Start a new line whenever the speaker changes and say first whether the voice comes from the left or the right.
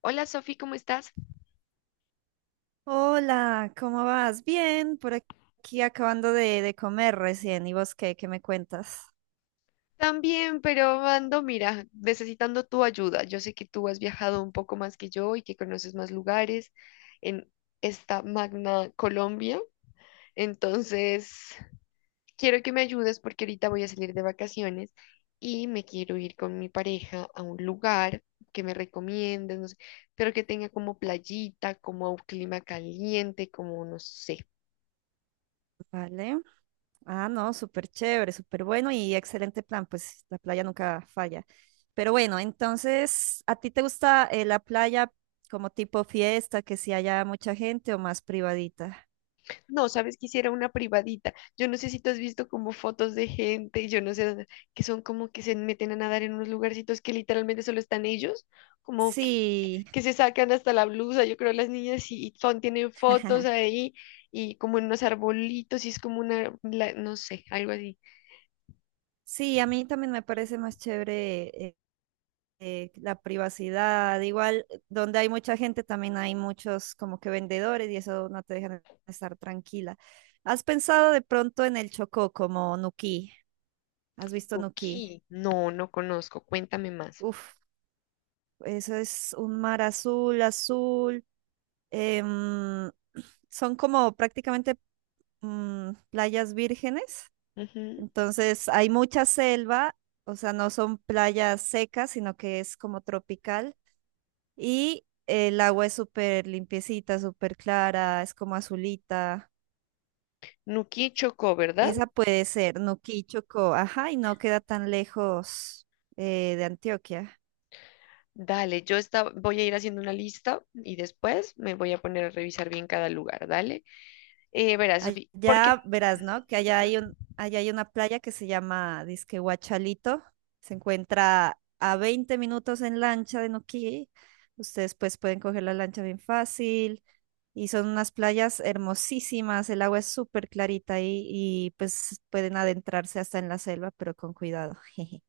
left: Hola Sofi, ¿cómo estás?
right: Hola, ¿cómo vas? Bien, por aquí acabando de comer recién. ¿Y vos qué me cuentas?
left: También, pero ando, mira, necesitando tu ayuda. Yo sé que tú has viajado un poco más que yo y que conoces más lugares en esta magna Colombia. Entonces, quiero que me ayudes porque ahorita voy a salir de vacaciones y me quiero ir con mi pareja a un lugar que me recomiendes, no sé, pero que tenga como playita, como un clima caliente, como no sé.
right: Vale. Ah, no, súper chévere, súper bueno y excelente plan, pues la playa nunca falla. Pero bueno, entonces, ¿a ti te gusta la playa como tipo fiesta, que si haya mucha gente o más privadita?
left: No, sabes, quisiera una privadita. Yo no sé si tú has visto como fotos de gente, yo no sé, que son como que se meten a nadar en unos lugarcitos que literalmente solo están ellos, como
right: Sí,
left: que se sacan hasta la blusa, yo creo las niñas y son, tienen fotos ahí y como en unos arbolitos y es como una, no sé, algo así.
right: sí, a mí también me parece más chévere la privacidad, igual donde hay mucha gente también hay muchos como que vendedores y eso no te dejan estar tranquila. ¿Has pensado de pronto en el Chocó como Nuquí? ¿Has visto Nuquí?
left: Nuki, no, no conozco, cuéntame más.
right: Uf, eso es un mar azul, azul. em, Son como prácticamente playas vírgenes,
left: Ujú.
right: entonces hay mucha selva, o sea, no son playas secas, sino que es como tropical. Y el agua es súper limpiecita, súper clara, es como azulita.
left: Nuki Chocó, ¿verdad?
right: Esa puede ser Nuquí, Chocó. Ajá, y no queda tan lejos de Antioquia.
left: Dale, yo voy a ir haciendo una lista y después me voy a poner a revisar bien cada lugar, dale. Verás, Sofi, porque
right: Allá verás, ¿no? Que
left: ajá.
right: allá hay una playa que se llama Disque Guachalito. Se encuentra a 20 minutos en lancha de Nuquí. Ustedes pues pueden coger la lancha bien fácil. Y son unas playas hermosísimas, el agua es súper clarita y pues pueden adentrarse hasta en la selva, pero con cuidado. jeje.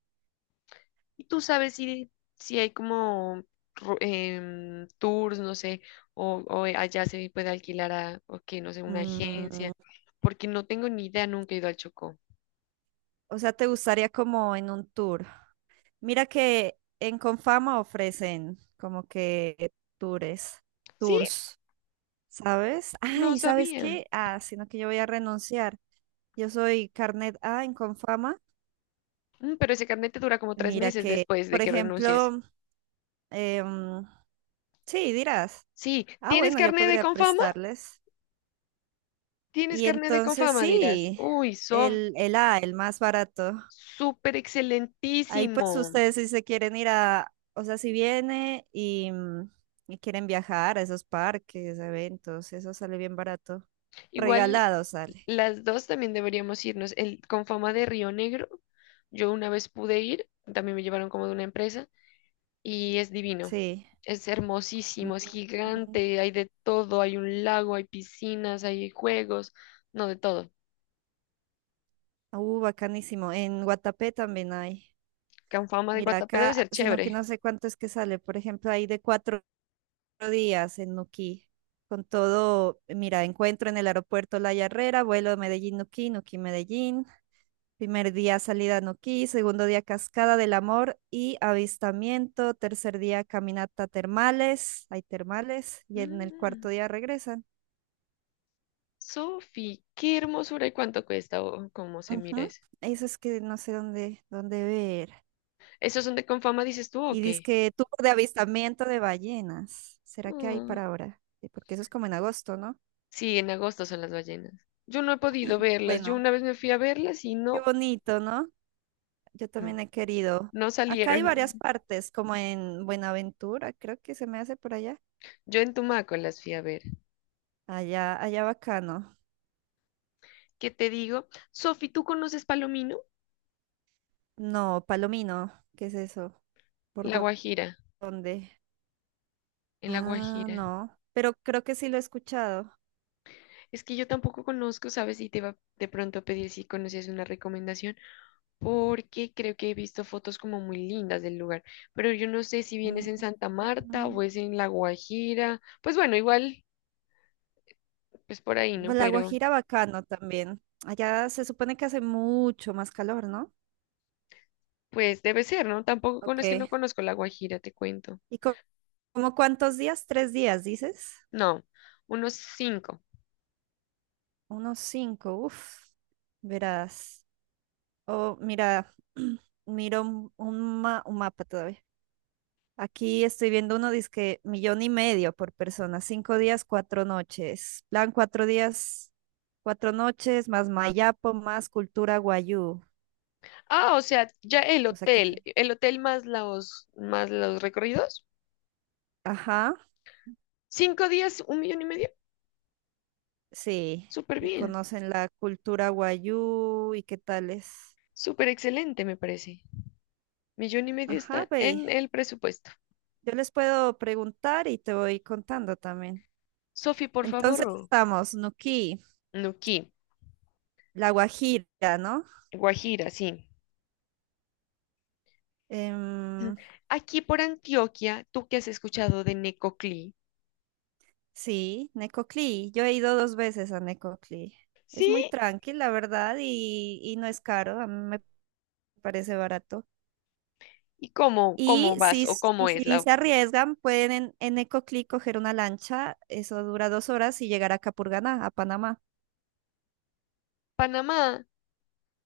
left: Y tú sabes si hay como tours, no sé, o allá se puede alquilar a, o que, no sé, una
right: Mm,
left: agencia, porque no tengo ni idea, nunca he ido al Chocó.
right: o sea, te gustaría como en un tour. Mira que en Confama ofrecen como que tours,
left: Sí,
right: tours, ¿sabes? Ah,
left: no
right: ¿y sabes
left: sabía.
right: qué? Ah, sino que yo voy a renunciar. Yo soy carnet A en Confama.
left: Mm, pero ese carnet te dura como tres
right: Mira
left: meses
right: que,
left: después de
right: por
left: que renuncies.
right: ejemplo, em, sí, dirás,
left: Sí,
right: ah,
left: ¿tienes
right: bueno, yo
left: carnet de
right: podría
left: Confama?
right: prestarles.
left: ¿Tienes
right: Y
left: carnet de
right: entonces
left: Confama? Dirás.
right: sí,
left: Uy, Sof,
right: el A, el más barato.
left: súper
right: Ahí pues
left: excelentísimo.
right: ustedes si se quieren ir a, o sea, si viene y, y quieren viajar a esos parques, eventos, eso sale bien barato.
left: Igual
right: Regalado sale,
left: las dos también deberíamos irnos. El con fama de Río Negro, yo una vez pude ir, también me llevaron como de una empresa y es divino.
right: sí.
left: Es hermosísimo, es
right: Ujú.
left: gigante, hay de todo, hay un lago, hay piscinas, hay juegos, no de todo.
right: Bacanísimo. En Guatapé también hay.
left: Con fama de
right: Mira
left: Guatapé debe
right: acá,
left: ser
right: sino que
left: chévere.
right: no sé cuánto es que sale. Por ejemplo, hay de 4 días en Nuquí, con todo, mira, encuentro en el aeropuerto La Yarrera, vuelo Medellín-Nuquí, Nuquí-Medellín, primer día salida a Nuquí, segundo día Cascada del Amor y avistamiento, tercer día caminata termales, hay termales, y en el cuarto
left: Mm,
right: día regresan.
left: Sofi, qué hermosura y cuánto cuesta o cómo se mira
right: Ujú.
left: eso.
right: Eso es que no sé dónde ver.
left: ¿Esos son de Confama, dices tú o
right: Y
left: qué?
right: dice que tour de avistamiento de ballenas. ¿Será que hay para ahora? Porque eso es como en agosto, ¿no?
left: Sí, en agosto son las ballenas. Yo no he podido verlas. Yo
right: Bueno,
left: una vez me fui a verlas y
right: qué
left: no,
right: bonito, ¿no? Yo
left: mm,
right: también he querido.
left: no
right: Acá hay varias
left: salieron.
right: partes, como en Buenaventura, creo que se me hace por allá.
left: Yo en Tumaco las fui a ver.
right: Allá, allá bacano.
left: ¿Qué te digo? Sofi, ¿tú conoces Palomino?
right: No, Palomino, ¿qué es eso?
left: En
right: ¿Por
left: La
right: dó-
left: Guajira,
right: dónde?
left: en La
right: Ah,
left: Guajira.
right: no, pero creo que sí lo he escuchado.
left: Es que yo tampoco conozco, ¿sabes? Y te iba de pronto a pedir si conocías una recomendación, porque creo que he visto fotos como muy lindas del lugar. Pero yo no sé si
right: Mm,
left: vienes en Santa Marta o es
right: mm.
left: en La Guajira. Pues bueno, igual, pues por ahí, ¿no?
right: Pues, La
left: Pero
right: Guajira bacano también. Allá se supone que hace mucho más calor, ¿no?
left: pues debe ser, ¿no? Tampoco con,
right: Ok.
left: es que no conozco La Guajira, te cuento.
right: ¿Y como cuántos días? 3 días, dices.
left: No, unos cinco.
right: Unos cinco, uff. Verás. Oh, mira, miro un mapa todavía. Aquí estoy viendo uno, dice millón y medio por persona, 5 días, 4 noches. Plan 4 días, 4 noches, más Mayapo, más cultura guayú.
left: Ah, o sea, ya el
right: O sea
left: hotel, el hotel más los recorridos.
right: ajá,
left: 5 días, 1,5 millones.
right: sí.
left: Súper
right: Y
left: bien,
right: conocen la cultura guayú y qué tales.
left: súper excelente, me parece. 1,5 millones
right: Ajá,
left: está
right: ve.
left: en el presupuesto.
right: Yo les puedo preguntar y te voy contando también.
left: Sofi, por
right: Entonces
left: favor.
right: estamos, Nuquí,
left: Nuquí,
right: La Guajira, ¿no?
left: Guajira, sí. Mm.
right: Em,
left: Aquí por Antioquia, ¿tú qué has escuchado de Necoclí?
right: Sí, Necoclí. Yo he ido dos veces a Necoclí. Es
left: ¿Sí?
right: muy tranqui, la verdad, y no es caro. A mí me parece barato.
left: ¿Y cómo
right: Y
left: vas
right: si,
left: o
right: s- y
left: cómo es
right: si
left: la
right: se arriesgan, pueden en Necoclí coger una lancha. Eso dura 2 horas y llegar a Capurganá, a Panamá.
left: Panamá?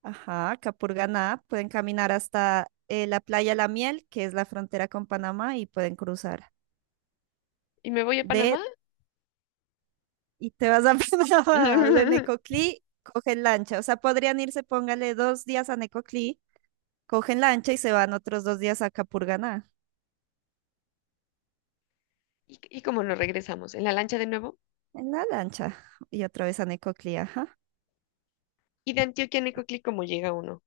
right: Ajá, Capurganá. Pueden caminar hasta la playa La Miel, que es la frontera con Panamá, y pueden cruzar.
left: ¿Y me voy a
right: De,
left: Panamá?
right: y te vas a Panamá, de Necoclí, cogen lancha. O sea, podrían irse, póngale 2 días a Necoclí. Cogen lancha y se van otros 2 días a Capurganá,
left: ¿Y cómo nos regresamos? ¿En la lancha de nuevo?
right: en la lancha, y otra vez a Necoclí, ajá.
left: ¿Y de Antioquia a Necoclí cómo llega uno?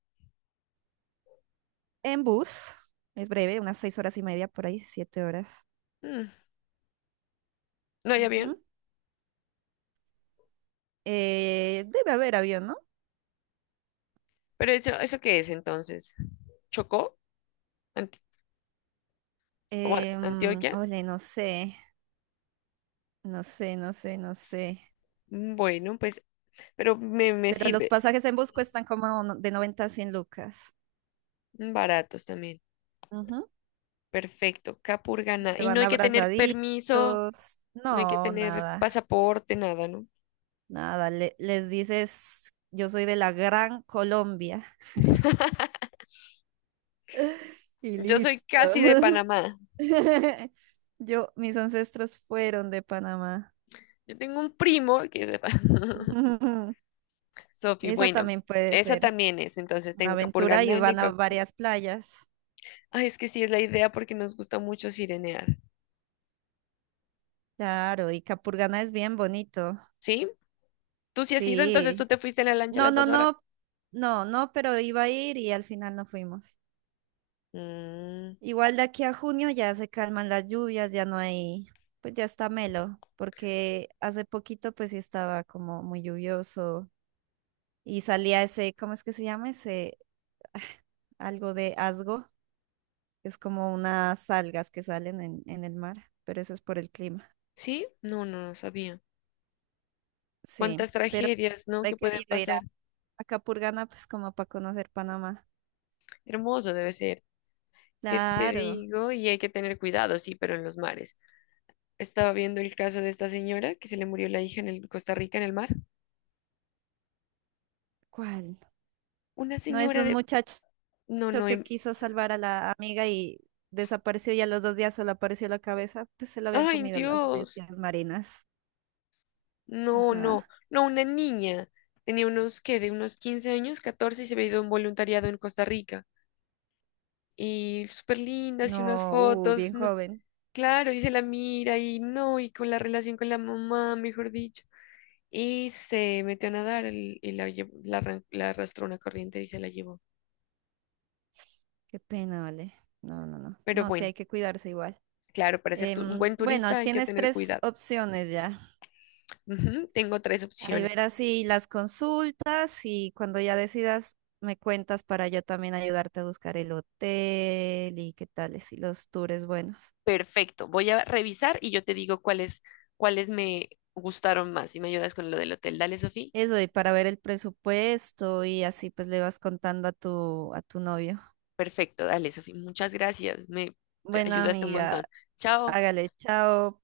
right: En bus, es breve, unas 6 horas y media por ahí, 7 horas.
left: Mm, ¿No hay avión?
right: Ujú. Debe haber avión, ¿no?
left: ¿Pero eso qué es entonces? ¿Chocó? Ant- o
right: Em,
left: ¿Antioquia?
right: ole, no sé, no sé, no sé, no sé.
left: Mm, bueno, pues, pero me
right: Pero los
left: sirve.
right: pasajes en bus cuestan como de 90 a 100 lucas.
left: Baratos también.
right: Ujú.
left: Perfecto.
right: Y
left: Capurganá.
right: se
left: Y no
right: van
left: hay que tener
right: abrazaditos.
left: permiso, no hay que
right: No,
left: tener
right: nada,
left: pasaporte, nada, ¿no?
right: nada. Les dices, yo soy de la Gran Colombia. Y
left: Yo soy casi de
right: listo.
left: Panamá.
right: Yo, mis ancestros fueron de Panamá.
left: Yo tengo un primo que es de Panamá. Sofi,
right: Esa
left: bueno,
right: también puede
left: esa
right: ser
left: también es. Entonces
right: una
left: tengo
right: aventura y
left: Capurganá,
right: van a varias playas.
left: ay, es que sí es la idea porque nos gusta mucho sirenear.
right: Claro, y Capurganá es bien bonito.
left: ¿Sí? ¿Tú sí has ido? Entonces tú
right: Sí.
left: te fuiste en la lancha a
right: No,
left: las
right: no,
left: 2 horas.
right: no, no, no, pero iba a ir y al final no fuimos.
left: Mm,
right: Igual de aquí a junio ya se calman las lluvias, ya no hay, pues ya está melo, porque hace poquito pues sí estaba como muy lluvioso y salía ese, ¿cómo es que se llama? Ese, ah, algo de asgo, es como unas algas que salen en el mar, pero eso es por el clima.
left: ¿sí? No, no, no sabía.
right: Sí,
left: Cuántas
right: pero
left: tragedias, ¿no?
right: he
left: Que pueden
right: querido ir a,
left: pasar.
right: a Capurganá, pues como para conocer Panamá.
left: Hermoso debe ser. ¿Qué te
right: Claro,
left: digo? Y hay que tener cuidado, sí, pero en los mares. Estaba viendo el caso de esta señora que se le murió la hija en el Costa Rica en el mar.
right: ¿cuál?
left: Una
right: No es de
left: señora
right: un
left: de...
right: muchacho
left: No, no.
right: que quiso salvar a la amiga y desapareció y a los 2 días solo apareció la cabeza, pues se lo habían
left: Ay,
right: comido las
left: Dios.
right: bestias marinas.
left: No, no.
right: Ajá.
left: No, una niña. Tenía unos, ¿qué? De unos 15 años, 14 y se había ido a un voluntariado en Costa Rica. Y súper lindas y unas
right: No, bien
left: fotos, no,
right: joven.
left: claro, y se la mira y no, y con la relación con la mamá, mejor dicho, y se metió a nadar y la, la, la arrastró una corriente y se la llevó.
right: Qué pena, vale. No, no, no.
left: Pero
right: No, sí,
left: bueno,
right: hay que cuidarse igual.
left: claro, para ser un
right: Em,
left: buen
right: bueno,
left: turista hay que
right: tienes
left: tener
right: tres
left: cuidado.
right: opciones ya.
left: Ujú, tengo tres
right: Ahí
left: opciones.
right: verás si las consultas y cuando ya decidas me cuentas para yo también ayudarte a buscar el hotel y qué tales y si los tours buenos.
left: Perfecto, voy a revisar y yo te digo cuáles, me gustaron más y me ayudas con lo del hotel. Dale, Sofía.
right: Eso, y para ver el presupuesto y así pues le vas contando a tu novio.
left: Perfecto, dale, Sofía. Muchas gracias. Me te
right: Bueno,
left: ayudaste un
right: amiga,
left: montón. Chao.
right: hágale, chao.